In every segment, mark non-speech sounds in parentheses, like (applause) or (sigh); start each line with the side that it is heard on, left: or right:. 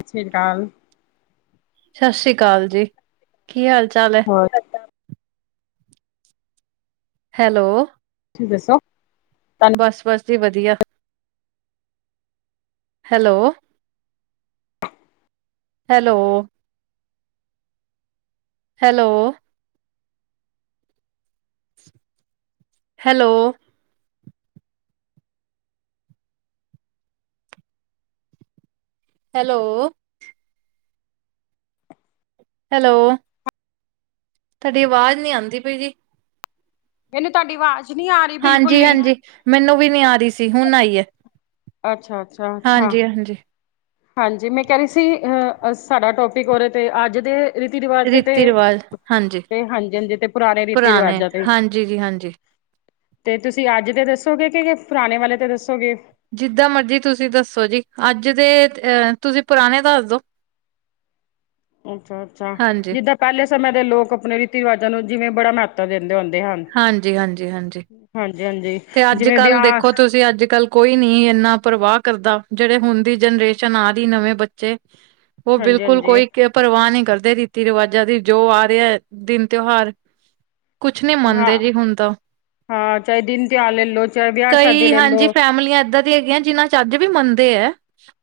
left: ਸਤਿ ਸ਼੍ਰੀ ਅਕਾਲ
right: ਸਾਸ ਸ੍ਰੀ ਅਕਾਲ ਜੀ। ਕੀ ਹਾਲ ਚਾਲ ਹੈ?
left: (unintelligible)
right: ਹੈਲੋ
left: ਠੀ ਦੱਸੋ
right: ਬਸ ਬਸ ਜੀ ਵਧੀਆ hello hello hello hello hello hello ਤੁਹਾਡੀ ਆਵਾਜ਼ ਨੀ ਆਉਂਦੀ ਪਈ ਜੀ
left: ਮੈਨੂੰ ਤੁਹਾਡੀ ਆਵਾਜ਼ ਨਹੀ ਆ ਰਹੀ ਬਿਲਕੁਲ
right: ਹਾਂਜੀ
left: ਵੀ
right: ਹਾਂਜੀ ਮੈਨੂੰ ਵੀ ਨੀ ਆ ਰਹੀ ਸੀ ਹੁਣ ਆਈ
left: ਅੱਛਾ, ਅੱਛਾ, ਅੱਛਾ
right: ਹਾਂਜੀ ਹਾਂਜੀ।
left: ਹਾਂਜੀ ਮੈਂ ਕਹਿ ਰਹੀ ਸੀ ਅ ਸਾਡਾ ਟੋਪਿਕ ਉਹਦੇ ਤੇ ਅੱਜ ਦੇ ਰੀਤੀ ਰਿਵਾਜ਼ ਤੇ ਤੇ
right: ਰੀਤੀ ਰਿਵਾਜ, ਹਾਂਜੀ
left: ਹਾਂਜੀ, ਹਾਂਜੀ ਤੇ ਪੁਰਾਣੇ ਰੀਤੀ ਰਿਵਾਜ਼ਾਂ ਤੇ
right: ਹਾਂਜੀ ਜੀ ਹਾਂਜੀ।
left: ਤੇ ਤੁਸੀਂ ਅੱਜ ਦੇ ਦੱਸੋਗੇ ਕਿ ਪੁਰਾਣੇ ਵਾਲੇ 'ਤੇ ਦੱਸੋਗੇ?
right: ਜਿੱਦਾਂ ਮਰਜ਼ੀ ਤੁਸੀਂ ਦੱਸੋ ਜੀ ਅੱਜ ਦੇ ਅਹ ਤੁਸੀਂ ਪੁਰਾਣੇ ਦੱਸ ਦੋ
left: ਅੱਛਾ ਅੱਛਾ
right: ਹਾਂਜੀ।
left: ਜਿੱਦਾਂ ਪਹਿਲੇ ਸਮੇਂ ਦੇ ਲੋਕ ਆਪਣੇ ਰੀਤੀ ਰਿਵਾਜ਼ਾਂ ਨੂੰ ਜਿਵੇਂ ਬੜਾ ਮਹੱਤਵ ਦਿੰਦੇ ਹੁੰਦੇ ਹਨ
right: ਹਾਂਜੀ ਹਾਂਜੀ ਹਾਂਜੀ
left: ਹਾਂਜੀ ਹਾਂਜੀ
right: ਤੇ ਅੱਜ
left: ਜਿਵੇਂ
right: ਕੱਲ
left: ਵਿਆਹ
right: ਦੇਖੋ ਤੁਸੀਂ ਅੱਜ ਕੱਲ ਕੋਈ ਨੀ ਇੰਨਾ ਪਰਵਾਹ ਕਰਦਾ ਜਿਹੜੇ ਹੁਣ ਦੀ ਜਨਰੇਸ਼ਨ ਆ ਰਹੀ ਨਵੇਂ ਬੱਚੇ ਉਹ
left: ਹਾਂਜੀ,
right: ਬਿਲਕੁਲ
left: ਹਾਂਜੀ
right: ਕੋਈ ਪਰਵਾਹ ਨਹੀਂ ਕਰਦੇ ਰੀਤੀ ਰਿਵਾਜਾਂ ਦੀ ਜੋ ਆ ਰਿਹਾ ਦਿਨ ਤਿਉਹਾਰ ਕੁਛ ਨੀ
left: ਹਾਂ।
right: ਮੰਨਦੇ ਜੀ ਹੁਣ ਤਾਂ
left: ਹਾਂ ਚਾਹੇ ਦਿਨ ਤਿਹਾਰ ਲੈ ਲੋ ਚਾਹੇ ਵਿਆਹ ਸ਼ਾਦੀ
right: ਕਈ
left: ਲੈ ਲੋ।
right: ਹਾਂਜੀ ਫੈਮਿਲੀਆਂ ਏਦਾਂ ਦੀ ਹੈਗੀਆਂ ਜਿਨਾਂ ਚ ਅੱਜ ਵੀ ਮੰਨਦੇ ਆ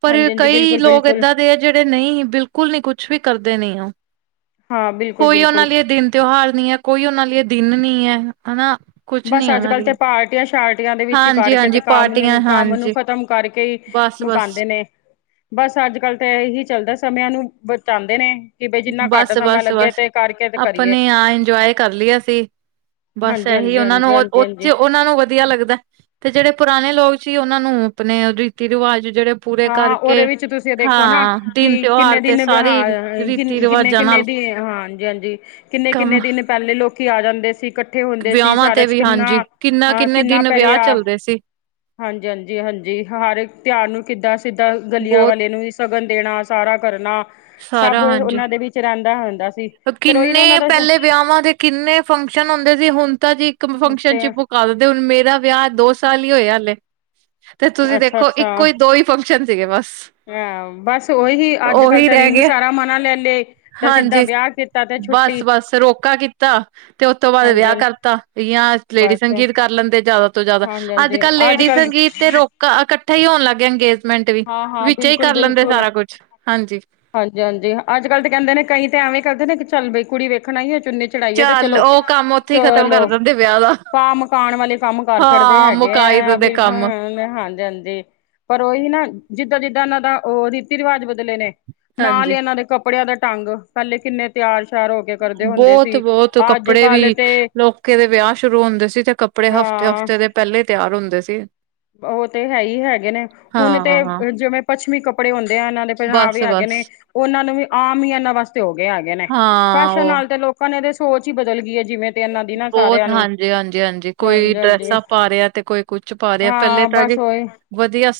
right: ਪਰ
left: ਹਾਂਜੀ, ਹਾਂਜੀ
right: ਕਈ
left: ਬਿਲਕੁਲ,
right: ਲੋਕ
left: ਬਿਲਕੁਲ
right: ਇੱਦਾਂ ਦੇ ਆ ਜਿਹੜੇ ਨਹੀਂ ਬਿਲਕੁਲ ਨਹੀਂ ਕੁਛ ਵੀ ਕਰਦੇ ਨੇ ਉਹ
left: ਹਾਂ ਬਿਲਕੁਲ
right: ਕੋਈ ਉਹਨਾਂ
left: ਬਿਲਕੁਲ
right: ਲਈ ਦਿਨ ਤਿਉਹਾਰ ਨਹੀ ਹੈ ਕੋਈ ਉਹਨਾਂ ਲਈ ਦਿਨ ਨੀ ਹੈ ਹਨਾ ਕੁਛ
left: ਬਸ
right: ਨੀ
left: ਅੱਜ
right: ਉਹਨਾਂ
left: ਕੱਲ ਤੇ
right: ਲਈ
left: ਪਾਰਟੀਆਂ ਸ਼ਾਰਟੀਆਂ ਦੇ ਵਿੱਚ
right: ਹਾਂਜੀ
left: ਕਰਕੇ ਤੇ
right: ਹਾਂਜੀ
left: ਕੰਮ
right: ਪਾਰਟੀਆਂ
left: ਨੂੰ ਕੰਮ ਨੂੰ
right: ਹਾਂਜੀ
left: ਖ਼ਤਮ ਕਰਕੇ ਹੀ
right: ਬਸ ਬਸ
left: ਮੁਕਾਉਂਦੇ ਨੇ ਬਸ ਅੱਜ ਕੱਲ ਤਾਂ ਇਹੀ ਚੱਲਦਾ ਸਮਿਆਂ ਨੂੰ ਬਚਾਉਂਦੇ ਨੇ ਕਿ ਬਈ ਜਿੰਨਾ ਘੱਟ
right: ਬਸ
left: ਸਮਾਂ
right: ਬਸ
left: ਲੱਗੇ
right: ਬਸ
left: ਤੇ ਕਰਕੇ ਤੇ ਕਰੀਏ
right: ਆਪਣੇ ਆ ਇੰਜੋਏ ਕਰ ਲਿਆ ਸੀ ਬਸ
left: ਹਾਂਜੀ
right: ਇਹੀ
left: ਹਾਂਜੀ
right: ਉਹਨਾਂ
left: ਹਾਂਜੀ
right: ਨੂੰ
left: ਹਾਂਜੀ
right: ਉ
left: ਹਾਂਜੀ
right: ਚ ਉਹ ਨੂੰ ਵਧੀਆ ਲੱਗਦਾ ਤੇ ਜਿਹੜੇ ਪੁਰਾਣੇ ਲੋਕ ਸੀ ਉਹਨਾਂ ਨੂੰ ਆਪਣੇ ਰੀਤੀ ਰਿਵਾਜ਼ ਜਿਹੜੇ ਪੂਰੇ
left: ਹਾਂ
right: ਕਰਕੇ
left: ਉਹਦੇ ਵਿੱਚ ਤੁਸੀਂ ਦੇਖੋ ਨਾ
right: ਹਾਂ
left: ਕਿ
right: ਦਿਨ ਤਿਉਹਾਰ
left: ਕਿੰਨੇ
right: ਤੇ
left: ਦਿਨ
right: ਸਾਰੇ
left: ਵਿਹਾਰ ਕਿਨ
right: ਰੀਤੀ
left: ਕਿੰਨੇ
right: ਰਿਵਾਜਾਂ
left: ਕਿੰਨੇ
right: ਨਾਲ
left: ਦਿਨ ਹਾਂ ਹਾਂਜੀ ਹਾਂਜੀ ਕਿੰਨੇ
right: ਕੰਮ
left: ਕਿੰਨੇ ਦਿਨ ਪਹਿਲੇ ਲੋਕੀ ਆ ਜਾਂਦੇ ਸੀ ਇਕੱਠੇ ਹੁੰਦੇ ਸੀ
right: ਵਿਆਹਾਂ
left: ਸਾਰਾ
right: ਤੇ
left: ਚ
right: ਵੀ
left: ਕਿੰਨਾ
right: ਹਾਂਜੀ ਕਿੰਨਾ
left: ਹਾਂ
right: ਕਿੰਨੇ
left: ਕਿੰਨਾ
right: ਦਿਨ ਵਿਆਹ
left: ਪੈਰਿਆ
right: ਚੱਲਦੇ ਸੀ
left: ਹਾਂਜੀ ਹਾਂਜੀ ਹਾਂਜੀ ਹਰ ਇੱਕ ਤਿਉਹਾਰ ਨੂੰ ਕਿੱਦਾਂ ਸਿੱਦਾਂ ਗਲੀਆਂ
right: ਬਹੁਤ
left: ਵਾਲੇ ਨੂੰ ਸ਼ਗਨ ਦੇਣਾ ਸਾਰਾ ਕਰਨਾ
right: ਸਾਰਾ
left: ਸਭ
right: ਹਾਂਜੀ
left: ਉਹਨਾਂ ਦੇ ਵਿੱਚ ਰਹਿੰਦਾ ਹੁੰਦਾ ਸੀ ਫੇਰ ਉਹੀ
right: ਕਿੰਨੇ
left: ਨਾ ਉਹਨਾਂ ਦਾ
right: ਪਹਿਲੇ ਵਿਆਹਵਾਂ ਦੇ ਕਿੰਨੇ ਫੰਕਸ਼ਨ ਹੁੰਦੇ ਸੀ ਹੁਣ ਤਾਂ ਜੀ ਇੱਕ ਫੰਕਸ਼ਨ ਚ
left: ਤੇ
right: ਕਰ ਦੇ ਹੁਣ ਮੇਰਾ ਵਿਆਹ ਦੋ ਸਾਲ ਹੀ ਹੋਇਆ ਹਾਲੇ ਤੇ ਤੁਸੀਂ
left: ਅੱਛਾ
right: ਦੇਖੋ
left: ਅੱਛਾ
right: ਇੱਕੋ ਹੀ ਦੋ ਹੀ ਫੰਕਸ਼ਨ ਸੀਗੇ ਬਸ
left: ਹਾਂ ਬਸ ਉਹੀ ਅੱਜ ਕੱਲ
right: ਉਹੀ
left: ਤਾਂ
right: ਰਹਿ
left: ਰਿੰਗ
right: ਗਿਆ।
left: ਸਾਰਾ ਮਨਾ ਲੈ ਲਏ ਤਾਂ ਸਿੱਧਾ ਵਿਆਹ ਕੀਤਾ ਤੇ ਛੁੱਟੀ
right: ਬਸ ਬਸ ਰੋਕਾ ਕੀਤਾ ਤੇ ਉਸਤ ਤੋਂ ਬਾਅਦ
left: ਹਾਂਜੀ
right: ਵਿਆਹ
left: ਹਾਂਜੀ
right: ਕਰਤਾਆ ਯਾ ਲੇਡੀ
left: ਬਸ
right: ਸੰਗੀਤ ਕਰ ਲੈਂਦੇ ਜ਼ਿਆਦਾ ਤੋਂ ਜ਼ਿਆਦਾ
left: ਹਾਂਜੀ
right: ਅੱਜ
left: ਹਾਂਜੀ
right: ਕੱਲ੍ਹ ਲੇਡੀ
left: ਕੱਲ
right: ਸੰਗੀਤ ਤੇ ਰੋਕ ਇਕੱਠਾ ਹੀ ਹੋਣ ਲੱਗ ਗਿਆ ਅੰਗੇਜਮੈਂਟ ਵੀ
left: ਹਾਂ ਹਾਂ
right: ਵਿੱਚ ਹੀ
left: ਬਿਲਕੁਲ
right: ਕਰ ਲੈਂਦੇ
left: ਬਿਲਕੁਲ
right: ਸਾਰਾ ਕੁਝ ਹਾਂਜੀ
left: ਹਾਂਜੀ ਹਾਂਜੀ ਅੱਜ ਕੱਲ ਤੇ ਕਹਿੰਦੇ ਨੇ ਕਈ ਤੇ ਐਵੇਂ ਕਰਦੇ ਨੇ ਚੱਲ ਬਈ ਕੁੜੀ ਵੇਖਣਾ ਹੀ ਹੈ ਚੁੰਨੀ ਚੜਾਈਏ ਤੇ
right: ਚੱਲ
left: ਚਲੋ
right: ਉਹ ਕੰਮ ਉੱਥੇ ਹੀ ਖ਼ਤਮ ਕਰ
left: ਚਲੋ
right: ਦਿੰਦੇ ਵਿਆਹ ਦਾ।
left: ਭਾ ਮਕਾਨ ਵਾਲੇ ਕੰਮ ਕਰ ਛੱਡਦੇ
right: ਹਾਂ
left: ਹੈਗੇ
right: ਮੁਕਾਈ
left: ਆ
right: ਦਿੰਦੇ
left: ਵੀ
right: ਕੰਮ
left: ਮੈਂ ਹਾਂ ਹਾਂਜੀ ਹਾਂਜੀ ਪਰ ਉਹੀ ਨਾ ਜਿੱਦਾਂ ਜਿੱਦਾਂ ਇਹਨਾਂ ਦਾ ਉਹ ਰੀਤੀ ਰਿਵਾਜ ਬਦਲੇ ਨੇ ਨਾਲ ਹੀ
right: ਹਾਂਜੀ।
left: ਇਹਨਾਂ ਦੇ ਕੱ ਕੱਪੜਿਆਂ ਦਾ (unintelligible) ਪਹਿਲੇ ਕਿੰਨੇ ਤਿਆਰ ਸ਼ਿਆਰ ਹੋ ਕੇ ਕਰਦੇ ਹੁੰਦੇ
right: ਬਹੁਤ
left: ਸੀ
right: ਬਹੁਤ
left: ਅੱਜ
right: ਕੱਪੜੇ
left: ਕੱਲ
right: ਵੀ
left: ਤੇ
right: ਲੋਕ ਦੇ ਵਿਆਹ ਸ਼ੁਰੂ ਹੁੰਦੇ ਸੀ ਤੇ ਕੱਪ ਕੱੜੇ ਹਫ਼ਤੇ
left: ਹਾਂ
right: ਹਫ਼ਤੇ ਦੇ ਪਹਿਲੇ ਹੀ ਤਿਆਰ ਹੁੰਦੇ ਸੀ
left: ਉਹ ਤੇ ਹੈ ਹੀ ਹੈਗੇ ਨੇ ਹੁਣ ਤੇ
right: ਹਾਂ।
left: ਜਿਵੇਂ ਪੱਛਮੀ ਕੱਪੜੇ ਹੁੰਦੇ ਆ ਇਹਨਾਂ ਦੇ ਪੰਜਾਬ ਵੀ ਹੈਗੇ
right: ਬਸ-ਬਸ
left: ਨੇ ਉਹਨਾਂ ਨੂੰ ਵੀ ਆਮ ਹੀ ਇਹਨਾਂ ਵਾਸਤੇ ਹੋ ਗਏ ਹੈਗੇ ਨੇ
right: ਹਾਂ
left: ਫੈਸ਼ਨ
right: ਉਹ
left: ਨਾਲ ਤੇ ਲੋਕ ਭਣੇ ਦੇ ਸੋਚ ਹੀ ਬਦਲ ਗਈ ਹੈ ਜਿਵੇਂ ਤੇ ਇਹਨਾਂ ਦੀ ਨਾ
right: ਬਹੁਤ
left: ਸਾਰਿਆਂ ਨੂੰ
right: ਹਾਂਜੀ ਹਾਂਜੀ ਹਾਂਜੀ ਕੋਈ ਡਰੈਸਪ ਪਾ ਰਿਹਾ ਤੇ ਕੋਈ ਕੁਛ ਪਾ ਰ ਆ ਪਹਿਲੇ
left: ਹਾਂ
right: ਤਾਂ
left: ਬਸ
right: ਜੀ
left: ਉਹੀ
right: ਵਧੀਆ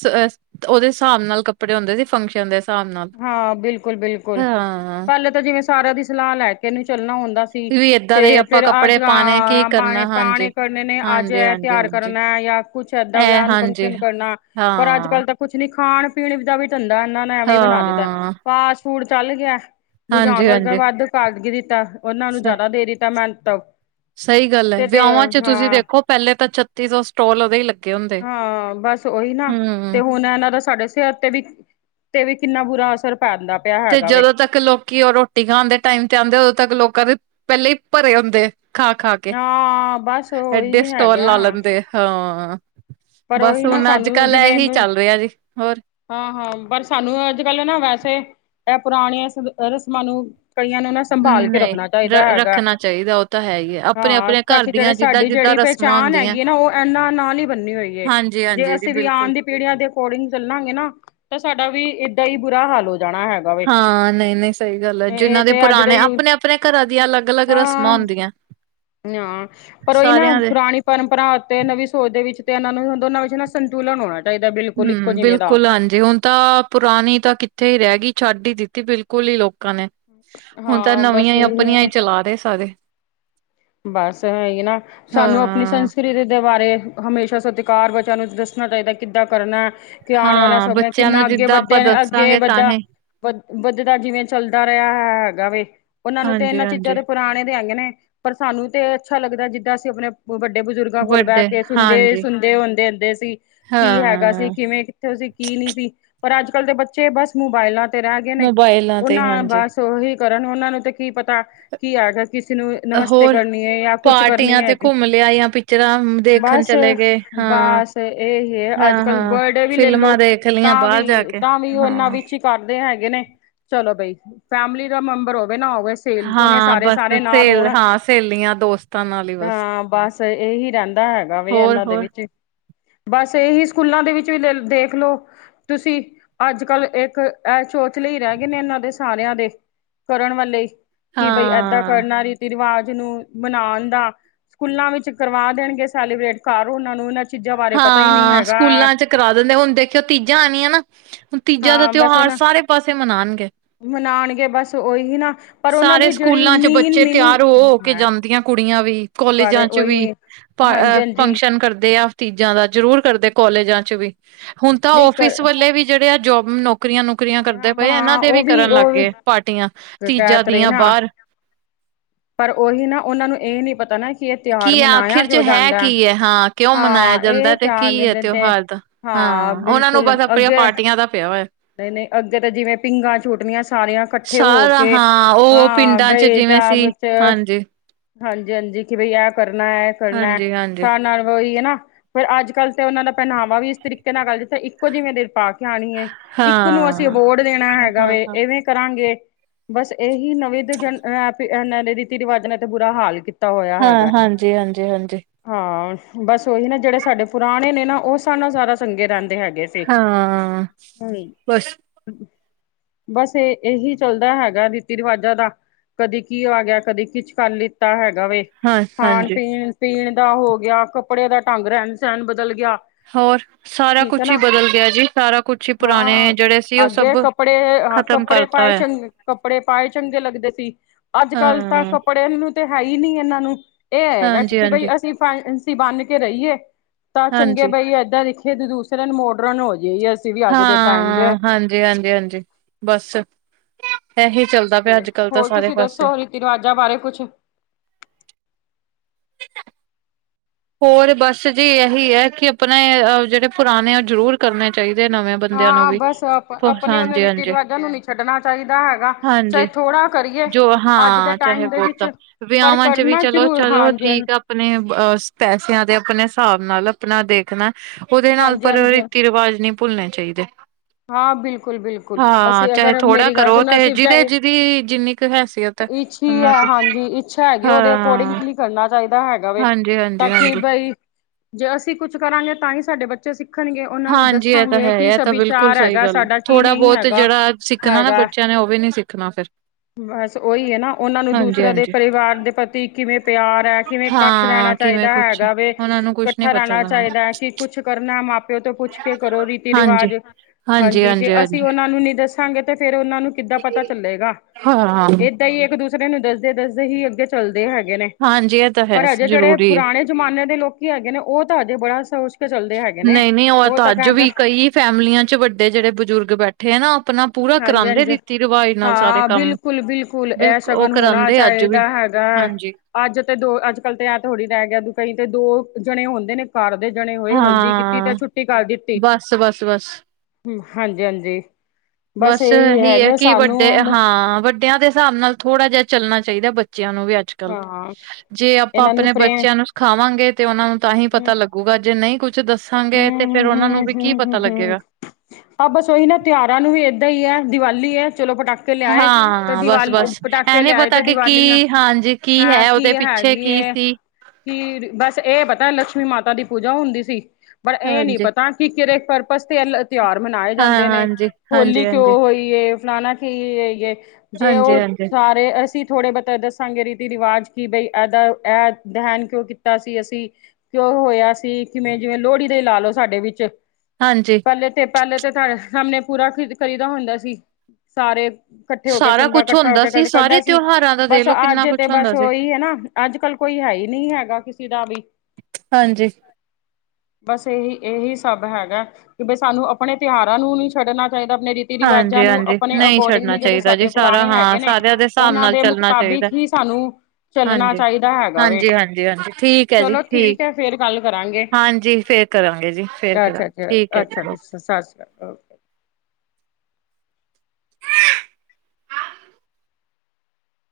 right: ਉਹਦੇ ਹਿਸਾਬ ਨਾਲ ਕੱਪੜੇ ਹੁੰਦੇ ਸੀ ਫੰਕਸ਼ਨ ਦੇ ਹਿਸਾਬ ਨਾਲ
left: ਹਾਂ ਬਿਲਕੁਲ ਬਿਲਕੁਲ
right: ਹਾਂ
left: ਪਹਿਲੇ ਤਾਂ ਜਿਵੇਂ ਸਾਰਿਆਂ ਦੀ ਸਲਾਹ ਲੈ ਕੇ ਇਹਨੂੰ ਚੱਲਣਾ ਹੁੰਦਾ
right: ਵੀ ਏਦਾਂ ਦੇ
left: ਤੇ
right: ਆਪਾਂ
left: ਫਿਰ
right: ਕੱਪੜੇ
left: ਅੱਜ
right: ਪਾਣੇ ਕੀ
left: ਪਾ
right: ਕਰਨਾ ਹਾਂਜੀ।
left: ਪਾਣੀ ਕਰਨੇ ਨੇ ਅੱਜ ਇਹ ਤਿਆਰ
right: ਹਾਂਜੀ-ਹਾਂਜੀ-ਹਾਂਜੀ
left: ਕਰਨਾ ਜਾਂ ਕੁੱਛ ਏਦਾਂ
right: ਇਹ
left: ਵਿਆਹਨ
right: ਹਾਂਜੀ
left: ਫੰਕਸ਼ਨ ਕਰਨਾ ਪਰ ਅੱਜ
right: ਹਾਂ।
left: ਕੱਲ੍ਹ ਤਾਂ ਕੁਛ ਨੀ ਖਾਣ ਪੀਣ ਦਾ ਵੀ ਧੰਦਾ ਇਹਨਾਂ ਨੇ ਐਵੇਂ ਹੀ ਬਣਾ ਦਿੱਤਾ
right: ਹਾਂ
left: (inaudible)
right: ਹਾਂਜੀ-ਹਾਂਜੀ
left: ਉਹਨਾਂ
right: ਸ
left: ਨੂੰ ਜ਼ਿਆਦਾ ਦੇ ਦਿੱਤਾ ਮੈਨ ਤ
right: ਸਹੀ ਗੱਲ ਹੈ ਵਿਆਹਾਂ ਚ ਤੁਸੀਂ ਦੇਖੋ ਪਹਿਲੇ ਤਾਂ ਛੱਤੀ ਸੌ ਸਟੋਲ ਹੁੰਦੇ
left: ਹਾਂ ਬਸ ਉਹੀ ਨਾ
right: ਹੂੰ
left: ਤੇ ਹੁਣ ਇਹਨਾਂ ਦਾ ਸਾਡੇ ਸਿਹਤ ਤੇ ਵੀ ਤੇ ਵੀ ਕਿੰਨਾ ਬੁਰਾ ਅਸਰ (inaudible)
right: ਤੇ ਜਦੋਂ ਤੱਕ ਲੋਕੀ ਉਹ ਰੋਟੀ ਖਾਣ ਦੇ ਟਾਈਮ ਤੇ ਆਉਂਦੇ ਉਦੋਂ ਤੱਕ ਲੋਕਾਂ ਦੇ ਪਹਿਲੇ ਹੀ ਭਰੇ ਹੁੰਦੇ ਖਾ ਖਾ ਕੇ
left: ਹਾਂ ਬਸ
right: ਡੇ
left: ਉਹੀ
right: ਸਟੋਰ ਲਾ
left: ਹੈਗਾ।
right: ਲੈਂਦੇ ਹਾਂ
left: ਪਰ
right: ਬਸ
left: ਉਹੀ ਨਾ
right: ਹੁਣ ਅੱਜ ਕੱਲ੍ਹ ਇਹੀ ਚੱਲ ਰਿਹਾ ਜੀ ਹੋਰ
left: ਹਾਂ ਹਾਂ ਪਰ ਸਾਨੂੰ ਅੱਜ ਕੱਲ ਨਾ ਵੈਸੇ ਇਹ ਪੁਰਾਣੀਆਂ ਰਸਮਾਂ ਨੂੰ ਕਲੀਆਂ ਨੂੰ ਨਾ ਸੰਭਾਲ ਕੇ
right: ਨਹੀਂ
left: ਰੱਖਣਾ
right: ਰ
left: ਚਾਹੀਦਾ ਹੈਗਾ
right: ਰੱਖਣਾ ਚਾਹੀਦਾ ਉਹ ਤਾਂ ਹੈ ਹੀ ਹੈ
left: ਹਾਂ
right: ਆਪਣੇ-ਆਪਣੇ
left: ਤਾਂ
right: ਘਰ
left: ਕਿ ਜਿਹੜੇ
right: ਦੀਆਂ
left: ਸਾਡੀ
right: ਜਿੱਦਾਂ-ਜਿੱਦਾਂ
left: ਜਿਹੜੀ
right: ਰਸਮਾਂ
left: ਪਹਿਚਾਨ
right: ਹੁੰਦੀਆਂ
left: ਹੈਗੀ ਹੈ ਨਾ ਉਹ ਇਹਨਾਂ ਨਾਲ ਹੀ ਬੰਨੀ ਹੋਈ ਹੈ ਜੇ
right: ਹਾਂਜੀ-ਹਾਂਜੀ ਜੀ
left: ਅਸੀਂ ਵੀ
right: ਬਿਲਕੁਲ
left: ਆਨ ਦੀ ਪੀੜੀਆਂ ਦੇ ਅਕੋਰਡਿੰਗ ਚੱਲਾਂਗੇ ਨਾ ਤਾਂ ਸਾਡਾ ਵੀ ਏਦਾਂ ਹੀ ਬੁਰਾ ਹਾਲ ਹੋ ਜਾਣਾ ਹੈਗਾ ਵੇ
right: ਹਾਂ ਨਹੀਂ ਨਹੀਂ ਸਹੀ ਗੱਲ ਹੈ
left: ਇਹ
right: ਜਿਨਾਂ ਦੇ
left: ਤੇ ਅੱਜ
right: ਪੁਰਾਣੇ
left: ਯੂ
right: ਆਪਣੇ ਆਪਣੇ ਘਰਾਂ ਦੀਆਂ ਅਲੱਗ ਅਲੱਗ
left: ਹਾਂ
right: ਰਸਮਾਂ ਹੁੰਦੀਆਂ (inaudible)
left: ਹਾਂ ਪਰ ਉਹਹੀ ਨਾ
right: ਸਾਰਿਆਂ ਦੇ
left: ਪੁਰਾ ਣੀ ਪਰੰਪਰਾ ਅਤੇ ਨਵੀਂ ਸੋਚ ਦੇ ਵਿੱਚ ਤੇ ਇਹਨਾਂ ਨੂੰ ਨ ਨਾਲ ਸੰਤੁਲਨ ਹੋਣਾ ਚਾਹੀਦਾ ਬਿਲਕੁਲ ਇੱਕੋ
right: ਹਮ
left: ਜਿਵੇਂ ਦਾ
right: ਬਿਲਕੁਲ ਹਾਂਜੀ ਹੁਣ ਤਾਂ ਪੁਰਾਣੀ ਤਾਂ ਕਿੱਥੇ ਹੀ ਰਹਿ ਗਈ ਛੱਡ ਹੀ ਦਿੱਤੀ ਬਿਲਕੁਲ ਹੀ ਲੋਕਾਂ ਨੇ ਹੁਣ ਤਾਂ
left: ਹਾਂ
right: ਨਵੀਆਂ
left: ਬਸ
right: ਹੀ
left: ਇਹੀ ਹੈ
right: ਆਪਣੀਆਂ ਹੀ ਚਲਾ ਰਹੇ ਸਾਰੇ
left: ਬਸ ਹੈ ਹੀ ਨਾ ਸਾਨੂੰ ਆਪਣੀ
right: ਹਾਂ
left: ਸੰਸਕ੍ਰਿਤੀ ਦੇ ਬਾਰੇ ਹਮੇਸ਼ਾ ਸਤਿਕਾਰ ਬੱਚਾ ਨੂੰ ਦੱਸਣਾ ਚਾਹੀਦਾ ਕਿੱਦਾਂ ਕਰਨਾ ਕੇ ਆਉਣ ਵਾਲਾ
right: ਹਾਂ
left: ਸਮ
right: ਬੱਚਿਆਂ
left: ਕਿੰਨਾ
right: ਨੂੰ
left: ਅੱਗੇ
right: ਜਿੱਦਾਂ ਆਪਾਂ
left: ਵੱਧੇ ਨੇ ਅੱਗੇ
right: ਦੱਸਾਂਗੇ ਤਾਂ
left: ਵੱਧਾ
right: ਹੀ
left: ਵ ਵੱਧਦਾ ਜਿਵੇਂ ਚੱਲਦਾ ਰਿਹਾ ਹੈ ਹੈਗਾ ਵ ਉਹਨਾਂ ਨੂੰ ਤੇ
right: ਹਾਂਜੀ
left: ਇਹਨਾਂ ਚੀਜ਼ਾਂ
right: ਹਾਂਜੀ
left: ਦੇ ਪੁਰਾਣੇ ਦੇ ਹੈਗੇ ਨੇ ਪਰ ਸਾਨੂੰ ਤੇ ਅੱਛਾ ਲੱਗਦਾ ਜਿੱਦਾਂ ਅਸੀਂ ਆਪਣੇ ਵੱਡੇ ਬਜ਼ੁਰਗਾਂ ਕੋਲ ਬਹਿ
right: ਵੱਡੇ
left: ਕੇ ਸੁਣਦੇ
right: ਹਾਂਜੀ
left: ਸੁਣਦੇ ਹੁੰਦੇ ਹੁੰਦੇ ਸੀ ਕੀ ਹੈਗਾ ਸੀ
right: ਹਾਂ
left: ਕਿਵੇਂ ਸੀ ਕੀ ਨਹੀਂ ਸੀ ਪਰ ਅੱਜ ਕੱਲ੍ਹ ਦੇ ਬੱਚੇ ਬਸ ਮੋਬਾਇਲਾਂ ਤੇ ਰਹਿ ਗਏ ਨੇ
right: ਮੋਬਾਇਲਾਂ ਤੇ ਹੀ
left: ਉਹਨਾਂ
right: ਹਾਂਜੀ
left: ਬਸ ਉਹੀ ਕਰਨ ਉਹਨਾਂ ਨੂੰ ਤੇ ਕੀ ਪਤਾ ਕੀ ਆਗਾ ਕਿਸੇ ਨੂੰ ਨਮਸ
right: ਹੋਰ
left: ਕਰਨੀ ਹੈ ਜਾਂ ਕੁਛ ਕਰਨੀ
right: ਪਾਰਟੀਆਂ ਤੇ
left: ਹੈਗੀ
right: ਘੁੰਮ ਲਿਆ ਜਾਂ ਪਿਕਚਰਾਂ ਦੇਖਣ
left: ਬਸ
right: ਚਲੇ ਗਏ ਹਾਂ
left: ਬਸ ਤੇ ਇਹਹੀ
right: ਹਾਂ
left: ਅੱਜ ਕੱਲ
right: ਹਾਂ
left: ਬਰਡੇ ਵੀ ਲੈਲੋ
right: ਫਿਲਮਾਂ ਦੇਖ ਲਈਆਂ
left: ਤਾਂ
right: ਬਾਹਰ ਜਾ
left: ਵੀ
right: ਕੇ
left: ਤਾਂ ਵੀ ਉਹ ਇਨਾ
right: ਹਾਂ
left: ਵੀ ਕਰਦੇ ਹੈਗੇ ਨੇ ਚਲੋ ਬਾਈ ਫੈਮਲੀ ਦਾ ਮੈਂਬਰ ਹੋਵੇ ਨਾ ਹੋਵੇ ਸੇਲ ਉਹਨੇ
right: ਹਾਂ
left: ਸਾਰੇ
right: ਬਸ
left: ਸਾਰੇ ਨਾਲ ਹੋਣ
right: ਸਹੇਲ ਹਾਂ ਸਹੇਲੀਆਂ ਦੋਸਤ
left: ਹਾਂ ਬਸ ਇਹੀ ਰਹਿੰਦਾ ਹੈਗਾ ਵ
right: ਹੋਰ
left: ਇਹਨਾਂ ਦੇ
right: ਹੋਰ
left: ਵਿੱਚ ਬਸ ਇਹੀ ਸਕੂਲਾਂ ਦੇ ਵਿੱਚ ਵੀ ਲ ਦੇਖ ਲਓ ਤੁਸੀਂ ਅੱਜ ਕੱਲ੍ਹ ਇੱਕ ਇਹ ਸੋਚ ਲਈ ਰਹਿ ਗਏ ਨੇ ਇਹਨਾਂ ਦੇ ਸਾਰਿਆਂ ਦੇ ਕਰਨ ਵਾਲੇ ਕਿ ਬਈ ਏਦਾਂ
right: ਹਾਂ
left: ਕਰਨਾ ਰੀਤੀ ਰਿਵਾਜ ਨੂੰ ਮਨਾਉਣ ਦਾ ਸਕੂਲਾਂ ਵਿੱਚ ਕਰਵਾ ਦੇਣਗੇ ਸੈਲੀਬ੍ਰੇਟ ਕਰ ਉਹਨਾਂ ਨੂੰ ਇਹਨਾਂ ਚੀਜ਼ਾਂ ਬਾਰੇ ਪਤਾ ਹੀ ਨਹੀਂ
right: ਹਾਂ
left: ਹੈਗਾ
right: ਸਕੂਲਾਂ ਚ ਕਰਾ ਦਿੰਦੇ ਹੁਣ ਦੇਖਿਓ ਤੀਜਾ ਆਣੀਆਂ ਨਾ ਹੁਣ ਤੀਜਾ ਦਾ
left: ਹਾਂ ਬਸ
right: ਤਿਉਹਾਰ
left: ਉਹਨਾਂ
right: ਸਾਰੇ ਪਾਸੇ ਮਨਾਉਣਗੇ
left: ਮਨਾਉਣਗੇ ਬਸ ਉਹੀ ਨਾ ਪਰ ਉਹਨਾਂ
right: ਸਾਰੇ
left: ਦੀ ਜਿਹੜੀ
right: ਸਕੂਲਾਂ ਚ
left: ਮੇਨ
right: ਬੱਚੇ
left: ਮੀਨਿੰਗ
right: ਤਿਆਰ ਹੋ ਹੋ ਕੇ ਜਾਂਦੀਆਂ ਕੁੜੀਆਂ ਵੀ
left: ਪਰ
right: ਕੋਲੇਜਾਂ ਚ ਵੀ
left: ਉਹੀ ਹਾਂਜੀ ਹਾਂਜੀ
right: ਫੰਕਸ਼ਨ ਕਰਦੇ ਆ ਤੀਜਾਂ ਦਾ ਜ਼ਰੂਰ ਕਰਦੇ ਕੋਾਲਜਾਂ ਚ ਵੀ ਹੁਣ
left: ਨਹੀਂ
right: ਤਾਂ ਫਿਸ
left: ਕਰ
right: ਵਾਲੇ ਵੀ ਜਿਹੜੇ ਆ ਜੋਬ ਨੌਕ ਨੌਕਰੀਆਂ ਨੁਕਰੀਆਂ ਕਰਦੇ
left: ਹਾਂ
right: ਪਏ ਇਹਨਾਂ
left: ਹਾਂ
right: ਦੇ ਵੀ
left: ਉਹ
right: ਕਰਨ ਲੱਗ
left: ਉਹ ਵੀ
right: ਗਏ ਪਾਰਟੀਆਂ ਤੀਜਾ
left: ਸ਼ਿਕਾਇਤ ਰਹੀ
right: ਦੀਆਂ
left: ਨਾ
right: ਬਾਹਰ
left: ਪਰ ਉਹੀ ਨਾ ਉਹਨਾਂ ਨੂੰ ਇਹ ਨ ਪਤਾ ਨਾ ਕੀ ਇਹ ਤਿਉਹਾਰ ਮਨਾਇਆ
right: ਆਖਿਰ ਚ
left: ਕਿ
right: ਹੈ
left: ਜਾਂਦਾ
right: ਕੀ ਹੈ ਹਾਂ ਕਿਉਂ ਮਨਾਇਆ
left: ਹਾਂ
right: ਜਾਂਦਾ
left: ਇਹ
right: ਤੇ ਕੀ ਹੈ
left: ਤਿਉਹਾਰ ਤੇ
right: ਤਿਉਹਾਰ ਦਾ
left: ਹਾਂ
right: ਉਹਨਾਂ ਨੂੰ
left: ਬਿਲਕੁਲ
right: ਬਸ ਆਪਣੀਆਂ
left: ਅੱਗੇ
right: ਪਾਰਟੀਆਂ ਦਾ ਪਿਆ ਹੋਇਆ।
left: ਨਹੀਂ ਨਹੀਂ ਅੱਗੇ ਤਾਂ ਜਿਵੇਂ ਪਿੰਗਾਂ ਛੂੱਟਣੀਆਂ ਸਾਰੀਆਂ ਇਕੱਠੇ ਹੋ
right: ਸਾਰਾ
left: ਕੇ
right: ਹਾਂ ਉਹ
left: ਹਾਂ
right: ਪਿੰਡਾਂ ਚ
left: ਬਈ
right: ਜਿਵੇਂ
left: ਤਾਂ
right: ਸੀ
left: ਬਥ
right: ਹਾਂਜੀ
left: ਹਾਂਜੀ ਹਾਂਜੀ ਕਿ ਬਈ ਇਹ ਕਰਨਾ ਇਹ ਕਰਨਾ ਹੈ
right: ਹਾਂਜੀ ਹਾਂਜੀ
left: ਸਾਡੇ ਨਾਲ ਵਹੀ ਹੈ ਨਾ ਫਿਰ ਅੱਜ ਕੱਲ੍ਹ ਤਾਂ ਉਹਨਾਂ ਦਾ ਪਹਿਨਾਵਾ ਵੀ ਇਸ ਤਰੀਕੇ ਨਾਲ ਕਰ ਦਿੱਤਾ ਇੱਕੋ ਜਿਵੇਂ ਦੇਰਪਕ ਕਣੀਏ ਇੱਕ ਨੂੰ ਅਸੀਂ
right: ਹਾਂ
left: ਅਬੋਰਡ ਦੇਣਾ
right: ਹਾਂ
left: ਹੈਗਾ ਵ
right: ਹਾਂ ਹਾਂ
left: ਇਵੇਂ ਕਰਾਂਗੇ ਬਸ ਇਹੀ ਨਵੇਂ ਦੇ ਜਨ ਅ ਇਹਨਾਂ ਦੇ ਰੀਤੀ ਰਿਵਾਜਨਾਂ ਤੇ ਬੁਰਾ ਹਾਲ ਕੀਤਾ ਤਾਂ ਹੋਇਆ
right: ਹਾਂ
left: ਹੈਗਾ
right: ਹਾਂਜੀ ਹਾਂਜੀ ਹਾਂਜੀ
left: ਹਾਂ ਬਸ ਉਹੀ ਨਾ ਜਿਹੜੇ ਸਾਡੇ ਪੁਰਾਣੇ ਨੇ ਨਾ ਉਹ ਸਾਨਾ ਸਾਰਾ ਚੰਗੇ ਰਹਿੰਦੇ ਹੈਗੇ ਸੀ
right: ਹਾਂ
left: ਹਮ
right: ਬਸ
left: ਬਸ ਇਹ ਇਹੀ ਚੱਲਦਾ ਹੈਗਾ ਰੀਤੀ ਰਿਵਾਜਾਂ ਦਾ ਕਦੇ ਕੀ ਆ ਗਿਆ ਕਦੇ ਕਿਛ ਕਰ ਲਿੱਤਾ ਹੈਗਾ ਵ
right: ਹਾਂ
left: ਖਾਣ
right: ਹਾਂਜੀ
left: ਪੀਣ ਪੀਣ ਦਾ ਹੋ ਗਿਆ ਕੱਪੜੇ ਦਾ ਢੰਗ ਰਹਿਣ ਸਹਿਣ ਬਦਲ ਗਿਆ
right: ਹੋਰ ਸਾਰਾ
left: ਠੀਕ ਹੈ
right: ਕੁਛ ਹੀ
left: ਨਾ
right: ਬਦਲ ਗਿਆ ਜੀ ਸਾਰਾ ਕੁਛ ਹੀ ਪੁਰਾਣੇ
left: ਹਾਂ
right: ਜਿਹੜੇ ਸੀ ਉਹ
left: ਅੱਗੇ
right: ਸਭ
left: ਕੱਪੜੇ ਹ
right: ਖ਼ਤਮ
left: ਕੱਪੜੇ
right: ਕਰਤਾ
left: ਪਾਏ
right: ਹੋਇਆ
left: ਚੰਗੇ ਕੱਪੜੇ ਪਾਏ ਚੰਗੇ ਲੱਗਦੇ ਸੀ ਅੱਜ ਕੱਲ ਤਾਂ
right: ਹਾਂ
left: ਕੱਪੜੇ ਕੱਪੜੇ ਨੂੰ ਤੇ ਹੈ ਹੀ ਨੀ ਇਹਨਾਂ ਨੂੰ ਇਹ ਹੈਗਾ
right: ਹਾਂਜੀ
left: ਕਿ ਬਈ
right: ਹਾਂਜੀ
left: ਅਸੀਂ ਫਸੀ ਬੰਨ ਕੇ ਰਹੀਏ ਤਾਂ ਚੰਗੇ
right: ਹਾਂਜੀ
left: ਬਈ ਏਦਾਂ ਇੇ ਦੂਸਰੇ ਨੂੰ ਮੋਡਰਨ ਹੋ ਜਾਏ
right: ਹਾਂ ਹਾਂਜੀ ਹਾਂਜੀ ਹਾਂਜੀ ਬਸ ਇਹੀ ਚੱਲਦਾ ਦਾ ਪਿਆ
left: ਤੇ
right: ਅੱਜ ਕੱਲ੍ਹ ਤਾਂ
left: ਹੋਰ
right: ਸਾਰੇ
left: ਤੁਸੀਂ
right: ਪਾਸੇ
left: ਦੱਸੋ ਰੀਤੀ ਰਿਵਾਜਾਂ ਬਾਰੇ ਕੁਛ
right: ਹੋਰ ਬਸ ਜੀ ਇਹੀ ਹੈ ਕਿ ਆਪਣੇ ਜਿਹੜੇ ਪੁਰਾਣੇ ਆ ਉਹ ਜ਼ਰੂਰ ਕਰਨੇ ਚਾਹੀਦੇ ਆ ਨਵੇਂ ਬੰਦਿਆਂ ਨੂੰ
left: ਹਾਂ
right: ਵੀ
left: ਬਸ ਆਪ ਆਪਣੇ ਆਪਣੇ
right: ਹਾਂਜੀ
left: ਰੀਤੀ
right: ਹਾਂਜੀ
left: ਰਿਵਾਜਾਂ ਨੂੰ ਨਹੀਂੀ ਛੱਡਣਾ ਚਾਹੀਦਾ ਹੈਗਾ ਚ
right: ਹਾਂਜੀ ਜੋ ਹਾਂ ਚਾਹੇ
left: ਦੇ ਵਿੱਚ
right: ਬਹੁਤਾ
left: ਪਰ
right: ਵਿਆਵਾਂ ਚ ਵੀ
left: ਕਰਨਾ
right: ਚਲੋ
left: ਜ਼ਰੂਰ
right: ਚਲੋ
left: ਹਾਂਜੀ ਹਾਂਜੀ
right: ਠੀਕ ਆ ਆਪਣੇ ਅ ਪੈਸਿਆਂ ਦੇ ਆਪਣੇ ਹਿਸਾਬ ਨਾਲ ਆਪਣਾ ਦੇਖਣਾ ਉਹਦੇ ਨਾਲ
left: ਹਾਂਜੀ
right: ਪਰ
left: ਹਾਂਜੀ
right: ਰੀਤੀ ਰਿਵਾਜ਼ ਨਹੀਂ ਭੁੱਲਣੇ ਚਾਹੀਦੇ
left: ਹਾਂ ਬਿਲਕੁਲ ਬਿਲਕੁਲ
right: ਹਾਂ
left: ਅਸੀਂ
right: ਚਾਹੇ
left: ਅਗਰ
right: ਥੋੜਾ
left: ਮੇਰੀ ਗੱਲ
right: ਕਰੋ
left: ਸੁਹੂੰ
right: ਤੇ
left: ਅਸੀਂ ਬ
right: ਜਿਹਦੇ
left: ਚਾਏ
right: ਜਿਹਦੀ ਜਿੰਨੀ ਕੁ ਹੈਸੀਅਤ ਹੈ
left: ਇੱਛ ਹੀ
right: ਉਹਨਾਂ
left: ਹੈ
right: ਦੀ
left: ਹਾਂਜੀ ਇੱਛਾ ਹੈਗੀ ਉਹਦੇ
right: ਹਾਂ
left: ਅਕੋਰਡਿੰਗਲੀ ਕਰਨਾ ਚਾਹੀਦਾ ਹੈਗਾ ਵ
right: ਹਾਂਜੀ
left: ਤਾਂ
right: ਹਾਂਜੀ
left: ਕਿ
right: ਹਾਂਜੀ
left: ਬਈ ਜੇ ਅਸੀਂ ਕੁਛ ਕਰਾਂਗੇ ਤਾਂ ਹੀ ਸਾਡੇ ਬੱਚੇ ਬੱਚ ਸਿੱਖਣਗੇ ਉਹਨਾਂ ਨੂੰ
right: ਹਾਂਜੀ ਇਹ ਤਾਂ
left: ਦੱਸਾਂਗੇ
right: ਹੈ
left: ਕਿ
right: ਇਹ ਤਾਂ
left: ਸਭੀ
right: ਬਿਲਕੁਲ ਸਹੀ ਗੱਲ ਥੋੜਾ ਬਹੁਤ ਜਿਹੜਾ ਸਿੱਖਣਾ ਨਾ
left: ਹੈਗਾ
right: ਬੱਚਿਆਂ ਨੇ ਉਹ ਵੀ ਨੀ ਸਿੱਖਣਾ ਫਿਰ
left: ਬਸ ਉਹੀ ਹੈ ਨਾ ਉਹਨਾਂ ਨੂੰ
right: ਹਾਂਜੀ
left: ਦੂਸਰਿਆਂ ਦੇ
right: ਹਾਂਜੀ
left: ਪਰਿਵਾਰ ਦੇ ਪ੍ਰਤੀ ਕਿਵੇਂ ਪਿਆਰ ਹੈ ਕਿਵੇਂ ਇਕੱਠ ਦੇੈਣਾ
right: ਹਾਂ ਕਿਵੇਂ
left: ਚਾਹੀਦਾ
right: ਕੁਛ
left: ਹੈਗਾ ਵ
right: ਉਹਨਾਂ ਨੂੰ ਕੁਛ ਨੀ
left: ਇਕੱਠਾ
right: ਪਤਾ
left: ਰਹਿਣਾ
right: ਲੱਗਣਾ
left: ਚਾਹੀਦਾ ਹੈ ਕਿ ਕੁਛ ਕਰਨਾ ਮਾਂ ਪਿਓ ਤੋਂ ਪੁੱਛ ਕੇ ਕਰੋ ਰੀਤੀ
right: ਹਾਂਜੀ
left: ਰਿਵਾਜ਼ ਹਾਂਜੀ ਜੇ ਅਸੀਂ ਉਹਨਾਂ ਨੂੰ ਨਹੀਂੀ ਦੱਸਾਂਗੇ ਤਾਂ ਫੇਿਰ ਉਹਨਾਂ ਨੂੰ ਕਿੱਦਾਂ ਪਤਾ ਚੱਲੇਗਾ
right: ਹਾਂ,
left: ਇਹ ਤਾਂ ਹੀ ਇੱਕ ਦੂਸਰੇ ਨੂੰ ਦੱਸਦੇ ਦੱਸਦੇ ਹੀ ਅੱਗੇ ਚੱਲਦੇ ਹੈਗੇ ਨੇ
right: ਹਾਂਜੀ ਇਹ ਤਾਂ ਹੈ
left: ਪਰ ਹਜੇ ਜਿਹੜੇ
right: ਜ਼ਰੂਰੀ ਹੈ
left: ਪੁਰਾਣੇ ਜ਼ਮਾਨੇ ਦੇ ਲੋਕੀ ਹੈਗੇ ਨੇ ਉਹ ਤਾਂ ਹਜੇ ਬੜਾ ਸੋਚ ਕੇ ਚੱਲਦੇ ਹੈਗੇ ਨੇ
right: ਨਹੀਂ, ਨਹੀਂ
left: ਉਹ ਤਾਂ
right: ਅੱਜ
left: ਕਹਣਦਾ
right: ਵੀ ਕਈ ਫੈਮਲੀਆਂ ਚ ਵੱਡੇ ਜਿੜੇ ਬਜ਼ੁਰਗ ਬੈਠੇ ਉੱਠੇ ਨਾ ਆਪਣਾ ਪੂਰਾ
left: ਹਾਂਜੀ
right: ਕਰਾਉਂਦੇ
left: ਹਾਂਜੀ
right: ਰੀਤੀ ਰਿਵਾਜ ਨਾਲ ਸਾਰੇ
left: ਹਾਂ
right: ਕੰਮ
left: ਬਿਲਕੁਲ ਬਿਲਕੁਲ
right: ਬਿਲੁ
left: ਇਹ
right: ਉਹ
left: ਸ਼ਗਨ ਹੋਣਾ
right: ਕਰਾਉਂਦੇ ਅੱਜ
left: ਚਾਹੀਦਾ
right: ਵੀ
left: ਹੈਗਾ
right: ਹਾਂਜੀ
left: ਅੱਜ ਤੇ ਦੋ ਅੱਜ ਕੱਲ ਤੇ ਐਤਥ ਹੋੜੀ ਰਹਿ ਗਿਆ ਕਈ ਤੇ ਦੋ ਜਣੇ ਹੁੰਦੇ ਨੇ ਘ ਦੇ ਜਣੇ ਹੋਏ ਹਲਦੀ ਕੀਤੀ ਤੇ
right: ਹਾਂ
left: ਛੁੱਟੀ ਕਰ ਦਿੱਤੀ।
right: ਬਸ, ਬਸ, ਬਸ
left: ਹਾਂਜੀ, ਹਾਂਜੀ
right: ਬਸ ਇਹੀ ਹੈ ਕਿ ਵੱਡੇ ਹਾਂ ਵੱਡਿਆਂ ਦੇ ਹਿਸਾਬ ਨਾਲ ਥੋੜਾ ਜਿਹਾ ਚੱਲਣਾ ਚਾਹੀਦਾ ਬੱਚਿਆਂ ਨੂੰ ਵੀ ਅੱਜ ਅੱਜ ਕੱਲ
left: ਹਾਂ
right: ਜੇ ਆਪਾਂ
left: ਇਹਨਾਂ ਨੂੰ
right: ਆਪਣੇ
left: ਪ੍ਰੇਮ
right: ਬੱਚਿਆਂ ਨੂੰ ਸਿਖਾਵਾਂਗੇ ਤੇ ਉਹਨਾਂ ਨੂੰ ਤਾਂ ਹੀ
left: ਹਮ
right: ਪਤਾ ਲੱਗ ਗੂਗਾ ਜੇ ਨਹੀਂ ਕੁੱਝ ਦੱਸਾਂਗੇ ਤੇ
left: ਹਮ
right: ਫੇਰ ਉਹਨਾਂ ਨੂੰ
left: ਹਮ
right: ਵੀ ਕੀ
left: ਹਮ
right: ਪਤਾ
left: ਹਮ ਹਮ
right: ਲੱਗੇਗਾ।
left: ਹਾਂ ਬਸ ਉਹੀ ਨਾ ਤਿਉਹਾਰਾਂ ਨੂੰ ਵੀ ਏਦਾਂ ਹੀ ਹੈ ਦੀਵਾਲੀ ਹੈ ਚਲੋ ਪਟਾਕੇ ਕੇ ਲਿਆਏ ਤੇ
right: ਹਾਂ
left: ਦੀਵਾਲੀ
right: ਬਸ-ਬਸ ਐ
left: ਪਟਾਕੇ
right: ਨੀ
left: ਲਿਆਏ
right: ਪਤਾ
left: ਤੇ
right: ਕਿ
left: ਦੀਵਾਲੀ ਮਨਾ
right: ਕੀ ਹਾਂਜੀ ਕੀ
left: ਹਾਂ
right: ਹੈ
left: ਕੀ
right: ਉਹਦੇ ਪਿੱਛੇ
left: ਹੈਗੀ
right: ਕੀ
left: ਏ
right: ਸੀ
left: ਕੀ ਬਸ ਇਹ ਪਤਾ ਲਕਸ਼ਮੀ ਮਾਤਾ ਦੀ ਪੂਜਾ ਹੁੰਦੀ ਸੀ, ਪਰ ਇਹ ਨੀ
right: ਹਾਂਜੀ
left: ਪਤਾ ਕਿ ਕਿਹੜੇ ਪਰਪਜ਼ ਤੇ ਤਿਉਹਾਰ ਮਨਾਏ
right: ਹਾਂ
left: ਜਾਂਦੇ ਨੇ,
right: ਹਾਂਜੀ,
left: ਹੋਲੀ
right: ਹਾਂਜੀ-ਹਾਂਜੀ,
left: ਕਿਉਂ ਹੋਈ। ਕੇ ਫਲਾਨ ਕੀਏ ਜੇ ਉਹ
right: ਹਾਂਜੀ-ਹਾਂਜੀ,
left: ਸਾਰੇ ਅਸੀਂ। ਥੋੜ੍ਹੇ ਬਹੁਤਾ ਦੱਸਾਂਗੇ ਰੀਤੀ ਰਿਵਾਜ ਕਿ ਬਈ ਇਹਦਾ ਇਹ ਦਹਿਣ ਕਿਉਂ ਕੀਤਾ ਸੀ ਅਸੀਂ। ਕਿਉ ਹੋਇਆ ਸੀ ਕਿਵੇਂ ਜਿਵੇਂ ਲੋਹੜੀ ਦਾ ਲਾ ਲਓ ਸਾਡੇ ਵਿੱਚ
right: ਹਾਂਜੀ
left: ਪਹਿਲੇ ਤੇ ਪਹਿਲੇ ਤੇ ਤੁਡੇ ਸਾਹਮਣੇ ਪੂਰਾ ਕਰੀਦਾ ਹੁੰਦਾ ਸੀ ਸਾਰੇ ਇਕੱਠੇ ਹੋ ਕੇ
right: ਸਾਰਾ
left: ਖੁੰਨਬਾ
right: ਕੁਛ
left: ਇਕੱਠਾ ਹੋ
right: ਹੁੰਦਾ
left: ਕੇ
right: ਸੀ
left: ਕ ਕਹਦਾ
right: ਸਾਰੇ
left: ਸੀ
right: ਤਿਉਹਾਰਾਂ ਦਾ
left: ਬਸ
right: ਦੇਖਲੋ ਕਿੰਨਾ
left: ਅੱਜ ਤੇ
right: ਕੁਛ
left: ਬਸ
right: ਹੁੰਦਾ ਸੀ
left: ਉਹੀ ਹੈ ਨਾ ਅੱਜ ਕੱਲ ਕੋਈ ਹੈ ਹੀ ਨਹੀਂ ਹੈਗਾ ਕਿਸੇ ਦਾ ਵੀ
right: ਹਾਂਜੀ
left: ਬਸ ਇਹੀ ਇਹੀ ਸਭ ਹੈਗਾ। ਕਿ ਬਸ ਸਾਨੂੰ ਆਪਣੇ ਤਿਉਹਾਰਾਂ ਨੂੰ ਨਹੀਂ ਛੱਡਣਾ ਚਾਹੀਦਾ ਆਪਣੇ ਰੀਤੀ ਰਿਵਾਜਾਂ ਨੂੰ
right: ਹਾਂਜੀ-ਹਾਂਜੀ
left: ਆਪਣੇ
right: ਨਈ ਛੱਡਣਾ
left: ਅਕੋਰਡਿੰਗਲੀ ਜਿਹੜੇ
right: ਚਾਈਦਾ ਜੀ
left: ਸਾਡੇ
right: ਸਾਰਾ
left: ਪੁਰਾਣੇ
right: ਹਾਂ
left: ਹੈਗੇ ਨੇ
right: ਸਾਰਿਆਂ ਦੇ ਹਿਸਾਬ
left: ਉਹਨਾਂ
right: ਨਾਲ
left: ਦੇ
right: ਚੱਲਣਾ ਚਾਈਦਾ
left: ਮੁਤਾਬਿਕ ਹੀ ਸਾਨੂੰ ਚੱਲਣਾ
right: ਹਾਂਜੀ।
left: ਚਾਹੀਦਾ ਹੈਗਾ ਵੇ,
right: ਹਾਂਜੀ-ਹਾਂਜੀ, ਹਾਂਜੀ ਠੀਕ ਐ ਜੀ
left: ਚਲੋ ਠੀਕ ਹੈ ਫੇਰ ਗੱਲ ਕਰਾਂਗੇ।
right: ਹਾਂਜੀ ਫੇਰ ਕਰਾਂਗੇ ਜੀ ਫੇਰ ਕਰਾਂਗੇ ਠੀਕ ਹੈ ਜੀ।
left: ਪ੍ਰਸ਼ਾਦ ਛਕੋ।